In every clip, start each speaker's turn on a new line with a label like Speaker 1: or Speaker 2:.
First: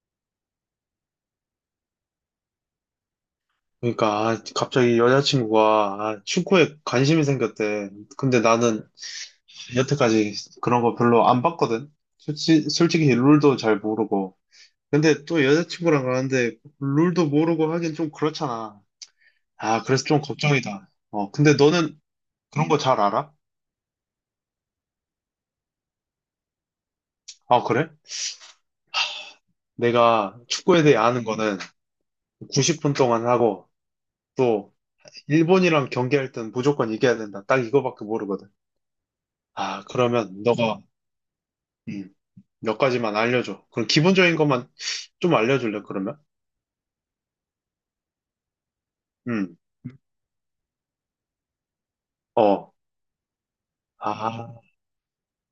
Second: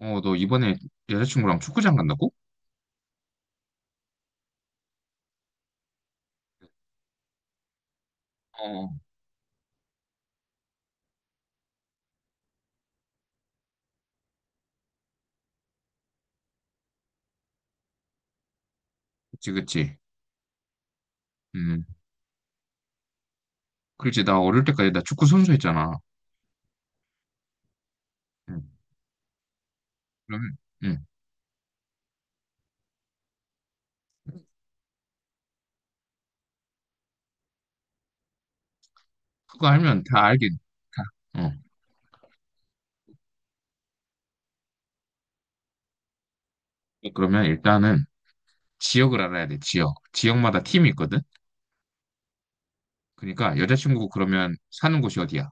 Speaker 1: 어, 너 이번에 여자친구랑 축구장 간다고?
Speaker 2: 그러니까 아, 갑자기 여자친구가 아, 축구에 관심이 생겼대. 근데 나는
Speaker 1: 어,
Speaker 2: 여태까지 그런 거 별로 안 봤거든. 솔직히, 룰도 잘 모르고. 근데 또 여자친구랑 가는데 룰도 모르고 하긴 좀 그렇잖아.
Speaker 1: 그치,
Speaker 2: 아,
Speaker 1: 그치.
Speaker 2: 그래서 좀 걱정이다. 어, 근데
Speaker 1: 음,
Speaker 2: 너는 그런 거 잘 알아?
Speaker 1: 그렇지. 나 어릴 때까지 나 축구 선수했잖아.
Speaker 2: 아, 그래?
Speaker 1: 음,
Speaker 2: 내가
Speaker 1: 그러면,
Speaker 2: 축구에 대해
Speaker 1: 음,
Speaker 2: 아는 거는 90분 동안 하고 또 일본이랑 경기할 땐 무조건 이겨야 된다. 딱 이거밖에 모르거든.
Speaker 1: 그거
Speaker 2: 아,
Speaker 1: 알면 다
Speaker 2: 그러면
Speaker 1: 알긴,
Speaker 2: 너가
Speaker 1: 다. 어.
Speaker 2: 음, 몇 가지만 알려줘. 그럼 기본적인 것만 좀 알려줄래, 그러면?
Speaker 1: 그러면 일단은 지역을 알아야
Speaker 2: 음,
Speaker 1: 돼, 지역.
Speaker 2: 음.
Speaker 1: 지역마다 팀이 있거든?
Speaker 2: 어.
Speaker 1: 그러니까 여자친구
Speaker 2: 아,
Speaker 1: 그러면 사는 곳이 어디야?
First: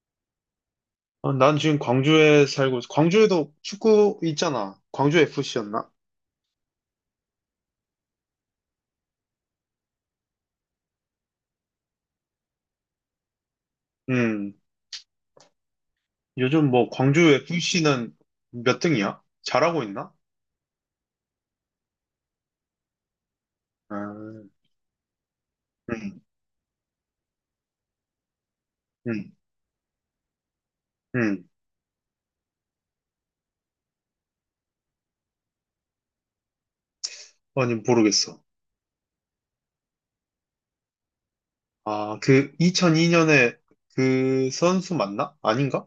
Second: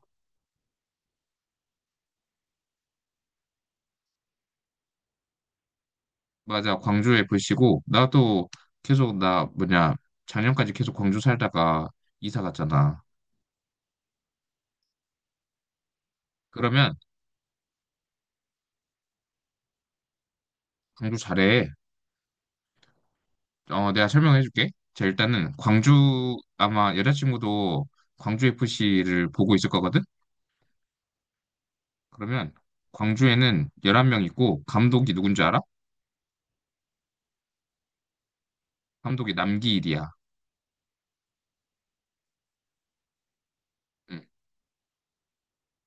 Speaker 2: 어, 난 지금 광주에 살고, 광주에도 축구 있잖아. 광주 FC였나?
Speaker 1: 맞아, 광주 에 f 시고 나도 계속, 나, 뭐냐, 작년까지 계속 광주 살다가 이사 갔잖아.
Speaker 2: 음, 요즘 뭐
Speaker 1: 그러면
Speaker 2: 광주 FC는 몇 등이야? 잘하고 있나?
Speaker 1: 광주 잘해. 어,
Speaker 2: 아,
Speaker 1: 내가 설명해줄게. 자, 일단은
Speaker 2: 음,
Speaker 1: 광주 아마 여자친구도 광주 FC를
Speaker 2: 음,
Speaker 1: 보고 있을 거거든.
Speaker 2: 음.
Speaker 1: 그러면 광주에는 11명 있고 감독이 누군지 알아?
Speaker 2: 아니, 모르겠어.
Speaker 1: 감독이 남기일이야.
Speaker 2: 아, 그 2002년에
Speaker 1: 응.
Speaker 2: 그 선수 맞나? 아닌가?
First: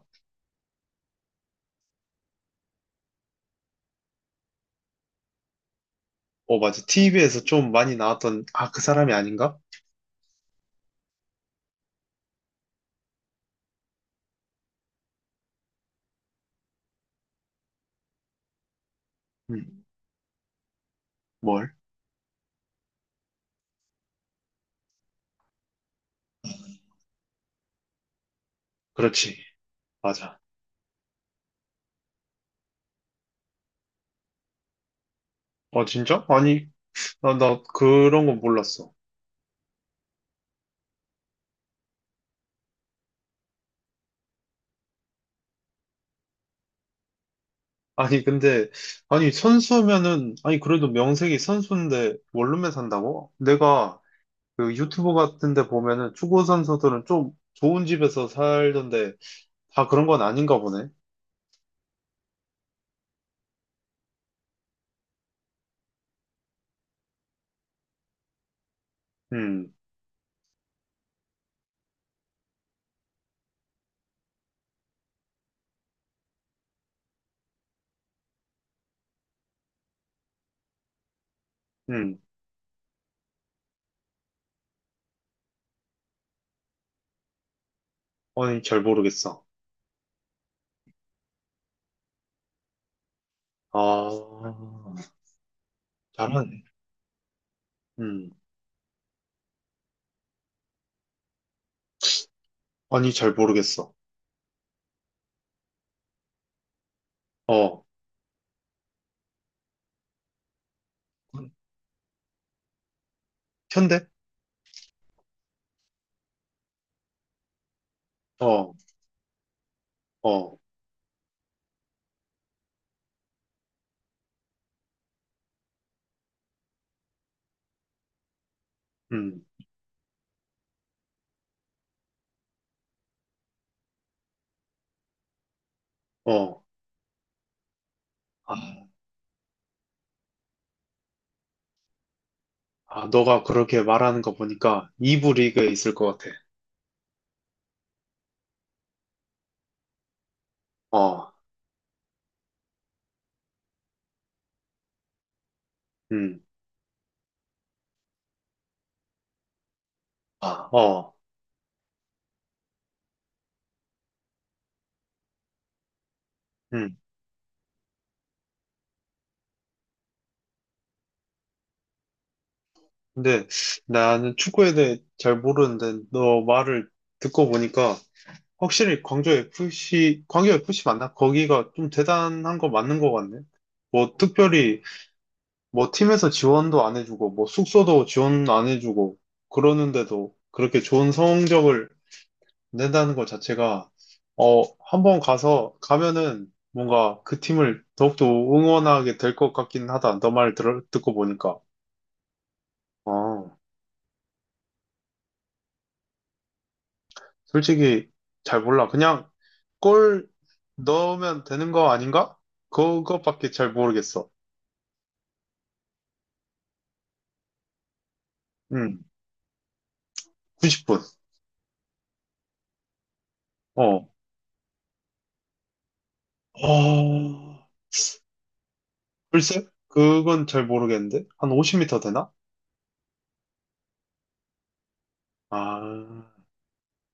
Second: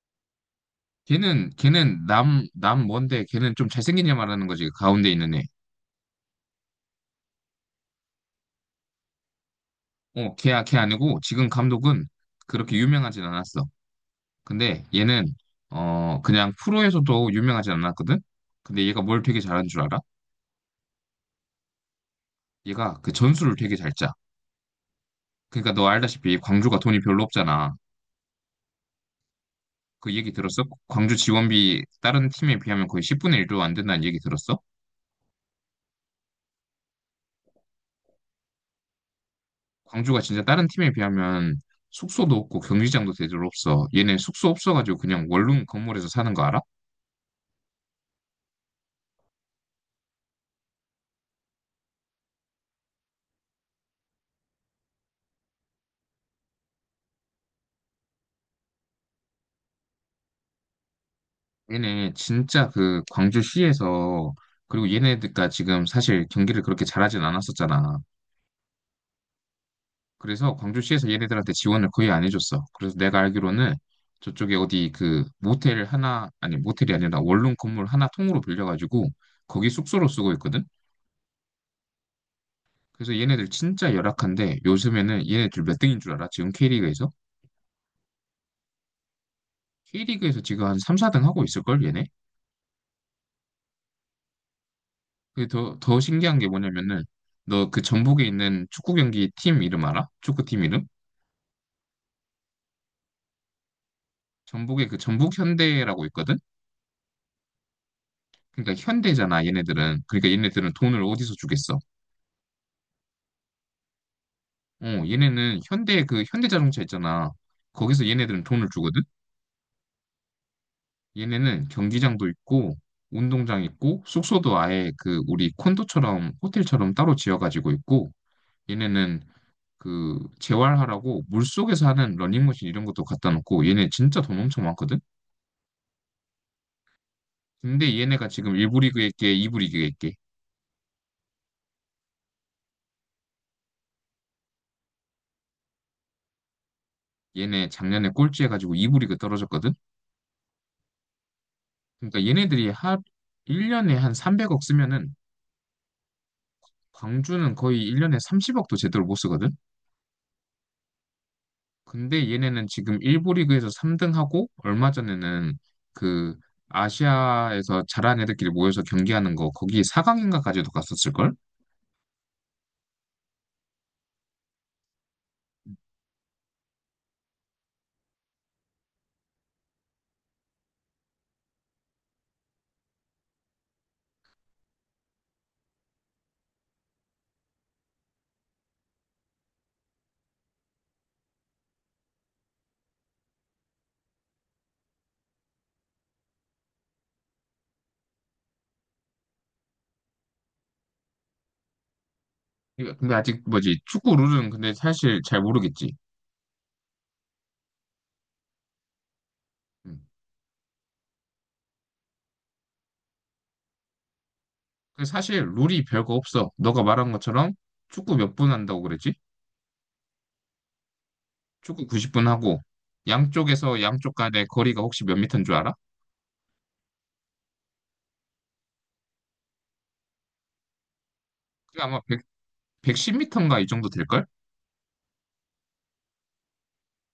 Speaker 1: 걔는 걔는 남 남 뭔데 걔는 좀 잘생긴 애 말하는 거지. 그 가운데 있는 애.
Speaker 2: 어, 맞아. TV에서 좀 많이 나왔던, 아, 그 사람이 아닌가?
Speaker 1: 어, 걔야 걔 아니고 지금 감독은 그렇게 유명하진 않았어. 근데 얘는 그냥 프로에서도 유명하진 않았거든. 근데 얘가 뭘 되게 잘하는 줄
Speaker 2: 음,
Speaker 1: 알아?
Speaker 2: 뭘?
Speaker 1: 얘가 그 전술을 되게 잘 짜. 그러니까 너 알다시피 광주가 돈이 별로 없잖아.
Speaker 2: 그렇지.
Speaker 1: 그 얘기
Speaker 2: 맞아.
Speaker 1: 들었어? 광주 지원비 다른 팀에 비하면 거의 10분의 1도 안 된다는 얘기 들었어?
Speaker 2: 아, 진짜? 아니, 나 그런 거 몰랐어.
Speaker 1: 광주가 진짜 다른 팀에 비하면 숙소도 없고 경기장도 제대로 없어. 얘네 숙소 없어가지고 그냥 원룸 건물에서 사는 거 알아?
Speaker 2: 아니, 근데, 아니, 선수면은, 아니, 그래도 명색이 선수인데 원룸에 산다고? 내가 그 유튜브 같은 데 보면은 축구 선수들은 좀 좋은 집에서 살던데 다 그런 건 아닌가 보네.
Speaker 1: 얘네 진짜 그 광주시에서. 그리고 얘네가 지금 사실 경기를 그렇게 잘하진 않았었잖아.
Speaker 2: 음,
Speaker 1: 그래서 광주시에서 얘네들한테 지원을 거의 안 해줬어. 그래서 내가 알기로는 저쪽에 어디 그 모텔 하나, 아니 모텔이 아니라 원룸 건물 하나 통으로 빌려가지고 거기 숙소로 쓰고 있거든?
Speaker 2: 음.
Speaker 1: 그래서 얘네들 진짜 열악한데 요즘에는 얘네들 몇 등인 줄 알아? 지금 K리그에서?
Speaker 2: 아니, 잘 모르겠어.
Speaker 1: K리그에서 지금 한 3, 4등 하고 있을걸, 얘네?
Speaker 2: 아,
Speaker 1: 그게 더 신기한 게
Speaker 2: 잘하네.
Speaker 1: 뭐냐면은 너 그 전북에
Speaker 2: 음.
Speaker 1: 있는 축구 경기 팀 이름 알아? 축구팀 이름?
Speaker 2: 아니, 잘 모르겠어.
Speaker 1: 전북에 그 전북 현대라고 있거든?
Speaker 2: 어.
Speaker 1: 그러니까 현대잖아, 얘네들은. 그러니까 얘네들은 돈을 어디서 주겠어?
Speaker 2: 현대?
Speaker 1: 어, 얘네는 현대 그 현대 자동차 있잖아. 거기서 얘네들은 돈을
Speaker 2: 어,
Speaker 1: 주거든.
Speaker 2: 어,
Speaker 1: 얘네는 경기장도 있고 운동장 있고 숙소도 아예 그 우리 콘도처럼 호텔처럼 따로 지어가지고 있고 얘네는
Speaker 2: 음,
Speaker 1: 그 재활하라고 물속에서 하는 러닝머신 이런 것도 갖다 놓고 얘네 진짜 돈 엄청 많거든.
Speaker 2: 어.
Speaker 1: 근데 얘네가 지금 1부
Speaker 2: 아,
Speaker 1: 리그에 있게 2부 리그에 있게
Speaker 2: 아, 너가 그렇게 말하는 거 보니까 2부 리그에 있을 것 같아.
Speaker 1: 얘네 작년에 꼴찌 해가지고 2부 리그 떨어졌거든.
Speaker 2: 어,
Speaker 1: 그러니까 얘네들이 한 1년에 한 300억 쓰면은
Speaker 2: 음,
Speaker 1: 광주는 거의 1년에 30억도 제대로 못 쓰거든.
Speaker 2: 아, 어,
Speaker 1: 근데 얘네는 지금 일부 리그에서 3등하고 얼마 전에는 그
Speaker 2: 음.
Speaker 1: 아시아에서 잘한 애들끼리 모여서 경기하는 거 거기 4강인가까지도 갔었을걸?
Speaker 2: 근데 나는 축구에 대해 잘 모르는데 너 말을 듣고 보니까 확실히 광주 FC, 광주 FC 맞나? 거기가 좀 대단한 거 맞는 것 같네. 뭐 특별히 뭐 팀에서 지원도 안 해주고 뭐 숙소도 지원 안 해주고 그러는데도 그렇게 좋은 성적을 낸다는 것 자체가, 어, 한번 가서, 가면은 뭔가 그 팀을 더욱더 응원하게 될 것 같긴 하다. 너 듣고 보니까.
Speaker 1: 이거 근데 아직
Speaker 2: 어,
Speaker 1: 뭐지 축구 룰은 근데 사실 잘 모르겠지.
Speaker 2: 솔직히 잘 몰라. 그냥
Speaker 1: 음.
Speaker 2: 골 넣으면 되는 거 아닌가? 그것밖에 잘 모르겠어.
Speaker 1: 근데 사실 룰이 별거 없어. 너가 말한 것처럼 축구 몇 분 한다고
Speaker 2: 응,
Speaker 1: 그랬지?
Speaker 2: 90분.
Speaker 1: 축구 90분 하고 양쪽에서
Speaker 2: 어.
Speaker 1: 양쪽 간의 거리가 혹시 몇 미터인 줄 알아?
Speaker 2: 어, 글쎄? 그건 잘 모르겠는데? 한
Speaker 1: 그게 아마
Speaker 2: 50m
Speaker 1: 100,
Speaker 2: 되나?
Speaker 1: 110미터인가 이 정도 될걸?
Speaker 2: 아,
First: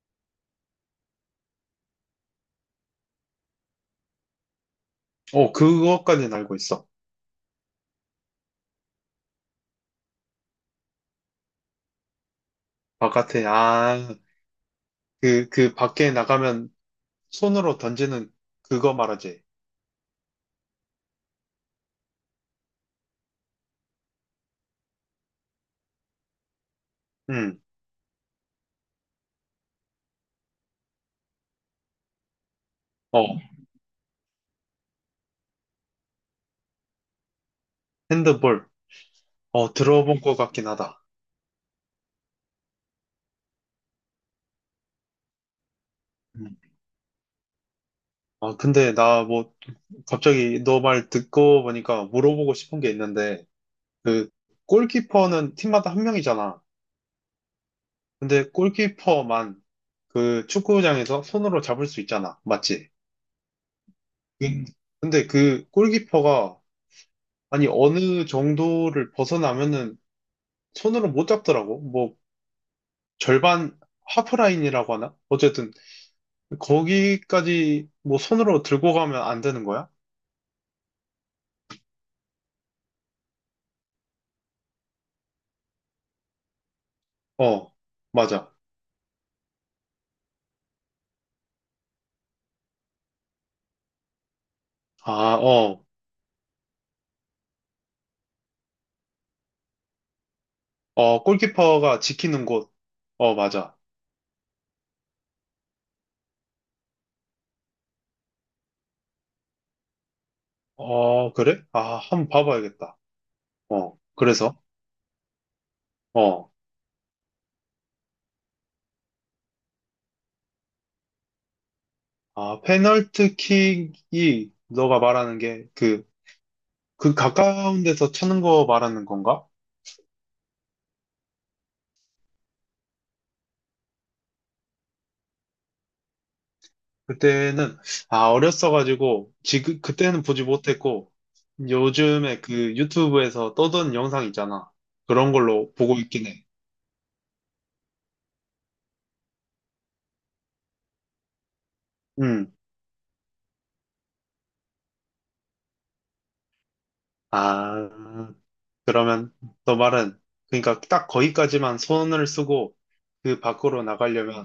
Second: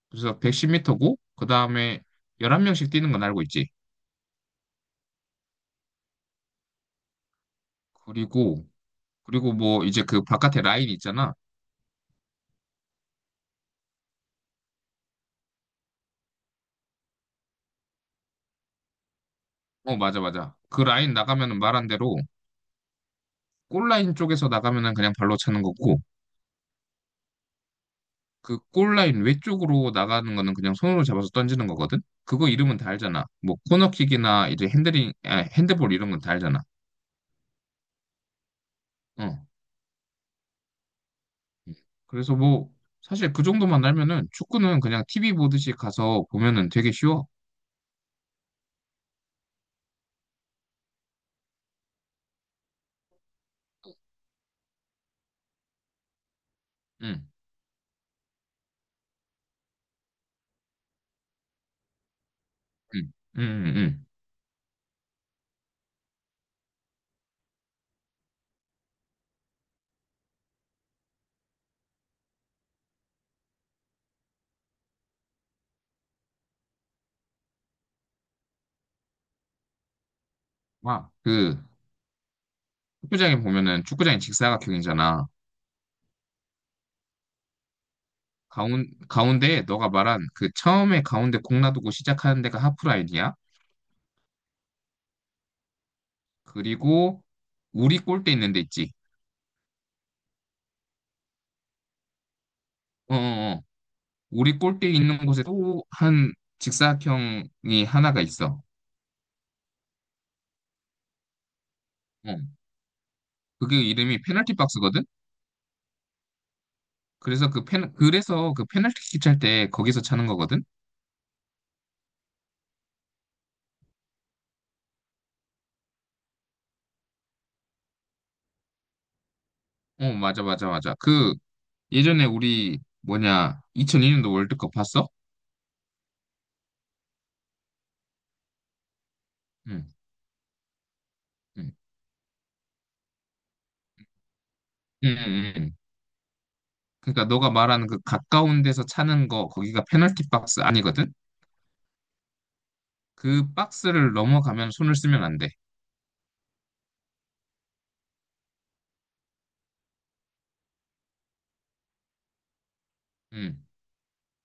Speaker 1: 그래서 110미터고 그다음에 11명씩 뛰는 건 알고 있지.
Speaker 2: 어, 그것까지는 알고 있어.
Speaker 1: 그리고 그리고 뭐 이제 그 바깥에 라인 있잖아.
Speaker 2: 바깥에, 아, 그 밖에 나가면 손으로 던지는 그거 말하지.
Speaker 1: 어, 맞아, 맞아. 그 라인 나가면은 말한 대로 골라인 쪽에서 나가면은 그냥 발로 차는 거고
Speaker 2: 응,
Speaker 1: 그 골라인 외쪽으로 나가는 거는 그냥 손으로 잡아서 던지는 거거든. 그거 이름은 다 알잖아.
Speaker 2: 어,
Speaker 1: 뭐 코너킥이나 이제 핸들링, 아, 핸드볼 이런 건 다 알잖아.
Speaker 2: 핸드볼.
Speaker 1: 어.
Speaker 2: 어, 들어본 것 같긴 하다.
Speaker 1: 음. 그래서 뭐 사실 그 정도만 알면은 축구는 그냥 TV 보듯이 가서
Speaker 2: 음.
Speaker 1: 보면은 되게 쉬워.
Speaker 2: 아, 근데 나 뭐, 갑자기 너 말 듣고 보니까 물어보고 싶은 게 있는데, 그, 골키퍼는 팀마다 한 명이잖아.
Speaker 1: 응,
Speaker 2: 근데 골키퍼만 그 축구장에서 손으로 잡을 수 있잖아. 맞지?
Speaker 1: 응, 응, 응. 응.
Speaker 2: 음. 근데 그 골키퍼가, 아니, 어느 정도를 벗어나면은 손으로 못 잡더라고. 뭐, 절반 하프라인이라고 하나? 어쨌든 거기까지 뭐 손으로 들고 가면 안 되는 거야?
Speaker 1: 와, 그 축구장에 보면은 축구장이 직사각형이잖아.
Speaker 2: 어, 맞아.
Speaker 1: 가운데 너가 말한 그 처음에 가운데 공 놔두고 시작하는 데가 하프라인이야.
Speaker 2: 아, 어,
Speaker 1: 그리고 우리 골대 있는 데 있지.
Speaker 2: 어, 골키퍼가 지키는 곳.
Speaker 1: 어, 어,
Speaker 2: 어,
Speaker 1: 어.
Speaker 2: 맞아.
Speaker 1: 우리 골대 있는 곳에 또 한 직사각형이 하나가 있어.
Speaker 2: 어, 그래? 아, 한번
Speaker 1: 어.
Speaker 2: 봐봐야겠다.
Speaker 1: 그게
Speaker 2: 어,
Speaker 1: 이름이 페널티
Speaker 2: 그래서,
Speaker 1: 박스거든.
Speaker 2: 어,
Speaker 1: 그래서 그 페널티킥 찰 때 거기서 차는 거거든.
Speaker 2: 아, 페널티킥이 너가 말하는 게 그, 그 가까운 데서 차는 거 말하는 건가?
Speaker 1: 어, 맞아, 맞아, 맞아. 그 예전에 우리 뭐냐 2002년도 월드컵 봤어?
Speaker 2: 그때는, 아, 어렸어가지고, 지금,
Speaker 1: 응,
Speaker 2: 그때는 보지 못했고,
Speaker 1: 응,
Speaker 2: 요즘에 그 유튜브에서 떠도는 영상 있잖아.
Speaker 1: 응,
Speaker 2: 그런
Speaker 1: 응. 응.
Speaker 2: 걸로 보고 있긴 해.
Speaker 1: 그러니까 너가 말하는 그 가까운 데서 차는 거 거기가 페널티 박스 아니거든?
Speaker 2: 음.
Speaker 1: 그 박스를 넘어가면 손을 쓰면 안 돼.
Speaker 2: 아, 그러면 너 말은, 그러니까 딱 거기까지만 손을 쓰고 그
Speaker 1: 응.
Speaker 2: 밖으로 나가려면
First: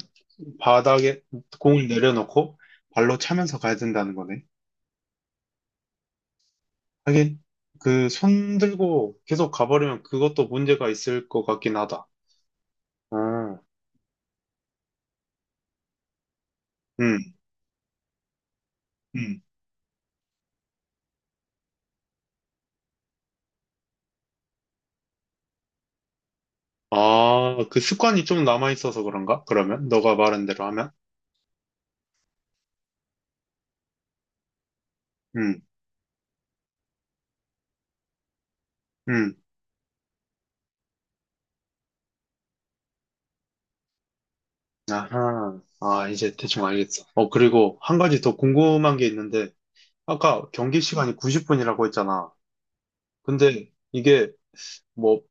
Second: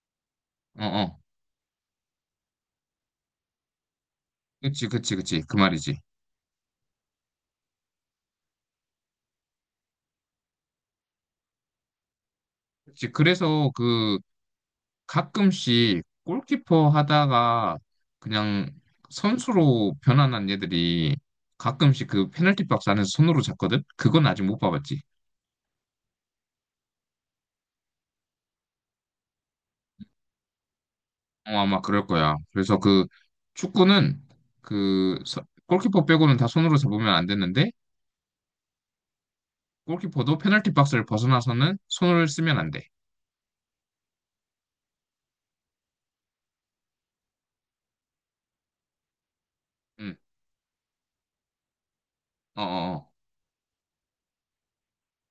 Speaker 1: 어, 어.
Speaker 2: 바닥에 공을 내려놓고 발로 차면서 가야 된다는 거네.
Speaker 1: 그치, 그치, 그치. 그 말이지.
Speaker 2: 하긴, 그 손 들고 계속 가버리면 그것도 문제가 있을 것 같긴 하다.
Speaker 1: 그치.
Speaker 2: 아,
Speaker 1: 그래서 그 가끔씩 골키퍼
Speaker 2: 음,
Speaker 1: 하다가 그냥
Speaker 2: 음.
Speaker 1: 선수로 변환한 애들이 가끔씩 그 페널티 박스 안에서 손으로 잡거든? 그건 아직 못 봐봤지.
Speaker 2: 아, 그 습관이 좀 남아있어서 그런가? 그러면? 너가 말한 대로 하면?
Speaker 1: 어, 아마 그럴 거야. 그래서 그 축구는 그
Speaker 2: 음,
Speaker 1: 골키퍼 빼고는 다 손으로 잡으면 안 되는데
Speaker 2: 음.
Speaker 1: 골키퍼도 페널티 박스를 벗어나서는 손을 쓰면 안 돼.
Speaker 2: 아하. 아, 이제 대충 알겠어. 어, 그리고 한 가지 더 궁금한 게 있는데,
Speaker 1: 응.
Speaker 2: 아까 경기 시간이 90분이라고 했잖아.
Speaker 1: 어, 어,
Speaker 2: 근데 이게 뭐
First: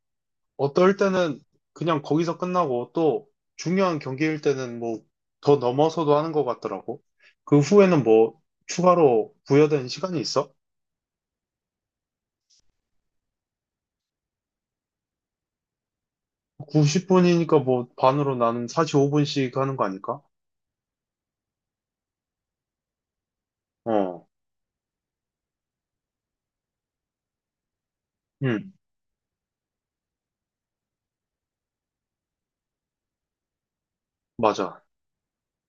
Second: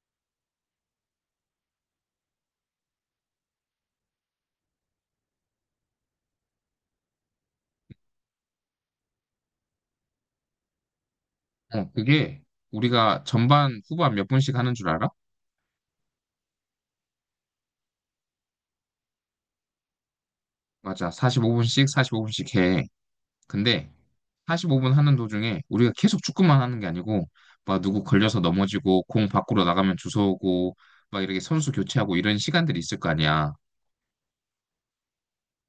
Speaker 2: 어떨 때는 그냥 거기서 끝나고 또 중요한 경기일 때는 뭐 더 넘어서도 하는 것 같더라고. 그 후에는 뭐 추가로 부여된 시간이 있어?
Speaker 1: 어. 어, 그게 우리가 전반, 후반 몇 분씩 하는 줄 알아?
Speaker 2: 90분이니까 뭐 반으로 나는 45분씩 하는 거 아닐까?
Speaker 1: 맞아. 45분씩, 45분씩 해. 근데
Speaker 2: 어,
Speaker 1: 45분 하는 도중에 우리가 계속 축구만 하는 게 아니고 막 누구 걸려서
Speaker 2: 음,
Speaker 1: 넘어지고 공 밖으로 나가면 주워오고 막 이렇게 선수 교체하고 이런 시간들이 있을 거 아니야.
Speaker 2: 맞아.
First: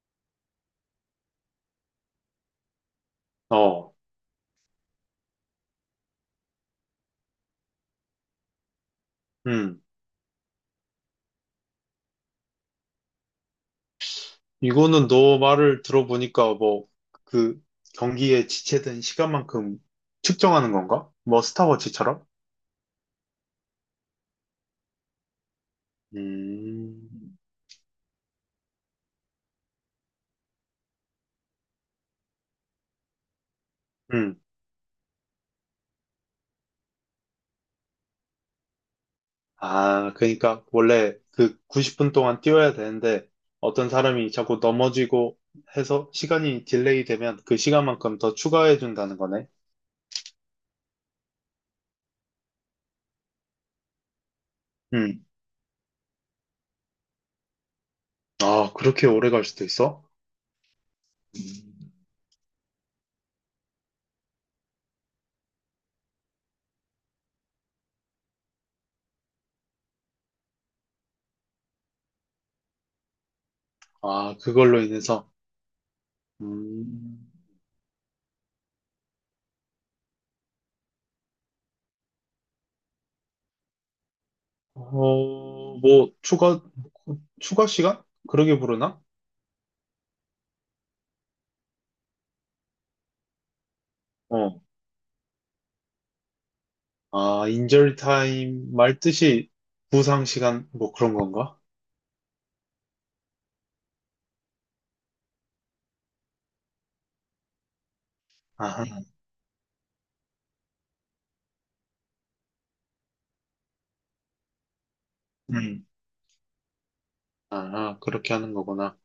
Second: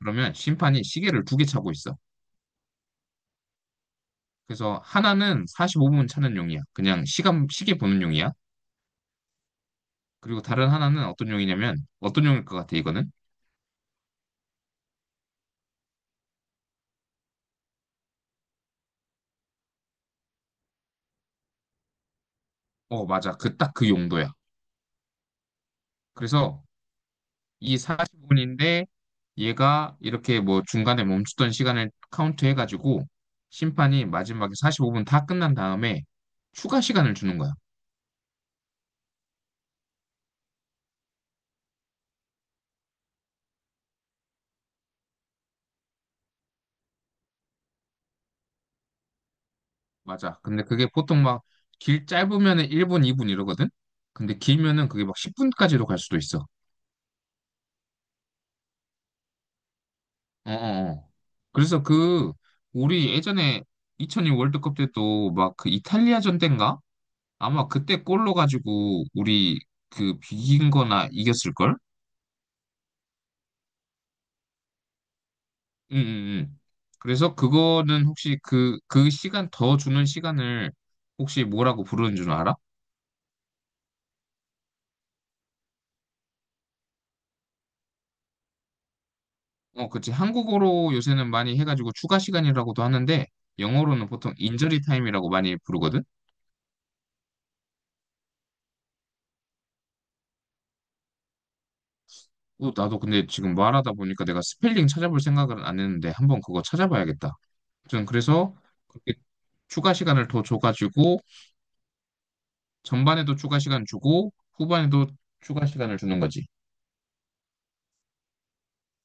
Speaker 1: 그러면 심판이 시계를 2개 차고 있어.
Speaker 2: 어,
Speaker 1: 그래서 하나는 45분 차는 용이야. 그냥 시간 시계 보는 용이야.
Speaker 2: 음.
Speaker 1: 그리고 다른 하나는 어떤 용이냐면 어떤 용일 것 같아 이거는?
Speaker 2: 이거는 너 말을 들어보니까 뭐 그 경기에 지체된 시간만큼 측정하는 건가? 뭐 스타워치처럼?
Speaker 1: 어, 맞아. 그 딱 그 용도야. 그래서
Speaker 2: 음,
Speaker 1: 이 45분인데 얘가 이렇게 뭐 중간에 멈추던 시간을 카운트 해가지고 심판이
Speaker 2: 음.
Speaker 1: 마지막에 45분 다 끝난 다음에 추가 시간을 주는 거야.
Speaker 2: 아, 그러니까 원래 그 90분 동안 뛰어야 되는데 어떤 사람이 자꾸 넘어지고 해서 시간이 딜레이 되면 그 시간만큼 더 추가해 준다는 거네.
Speaker 1: 맞아. 근데 그게 보통 막 길 짧으면은 1분, 2분 이러거든? 근데 길면은 그게 막
Speaker 2: 음.
Speaker 1: 10분까지도 갈 수도 있어.
Speaker 2: 아, 그렇게 오래 갈 수도 있어?
Speaker 1: 어어어.
Speaker 2: 음.
Speaker 1: 그래서 그 우리 예전에 2002 월드컵 때도 막 그 이탈리아전 때인가? 아마 그때 골로 가지고 우리 그 비긴 거나 이겼을걸?
Speaker 2: 아, 그걸로 인해서
Speaker 1: 응, 응, 응.
Speaker 2: 음.
Speaker 1: 그래서 그거는 혹시 그 시간 더 주는 시간을 혹시 뭐라고 부르는 줄 알아?
Speaker 2: 어, 뭐 추가 시간? 그러게 부르나?
Speaker 1: 어, 그치. 한국어로 요새는 많이 해가지고 추가 시간이라고도 하는데 영어로는 보통
Speaker 2: 어.
Speaker 1: 인저리 타임이라고 많이 부르거든?
Speaker 2: 아, 인절 타임 말 뜻이 부상 시간 뭐 그런 건가?
Speaker 1: 어, 나도 근데 지금 말하다 보니까 내가 스펠링 찾아볼 생각은 안 했는데 한번 그거 찾아봐야겠다. 아무튼 그래서
Speaker 2: 아
Speaker 1: 그렇게 추가 시간을 더 줘가지고 전반에도 추가 시간 주고 후반에도 추가
Speaker 2: 음.
Speaker 1: 시간을 주는 거지.
Speaker 2: 아, 그렇게 하는 거구나.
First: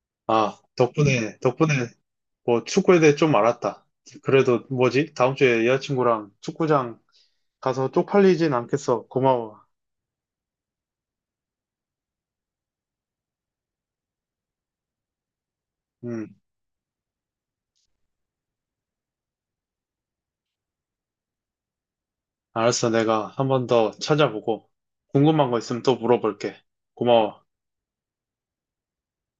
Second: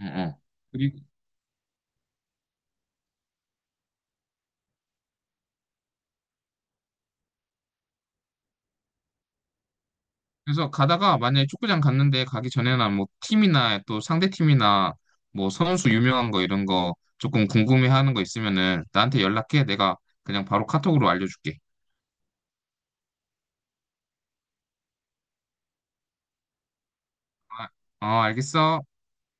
Speaker 1: 응, 응.
Speaker 2: 아,
Speaker 1: 그리고.
Speaker 2: 덕분에, 덕분에 뭐 축구에 대해 좀 알았다. 그래도 뭐지? 다음 주에 여자친구랑 축구장 가서 쪽팔리진 않겠어. 고마워.
Speaker 1: 그래서 가다가 만약에 축구장 갔는데 가기 전에나 뭐 팀이나 또 상대 팀이나 뭐 선수 유명한
Speaker 2: 음,
Speaker 1: 거 이런 거 조금 궁금해하는 거 있으면은 나한테 연락해. 내가 그냥 바로 카톡으로 알려줄게.
Speaker 2: 알았어. 내가 한번 더 찾아보고 궁금한 거 있으면 또 물어볼게. 고마워.
Speaker 1: 아, 어, 알겠어.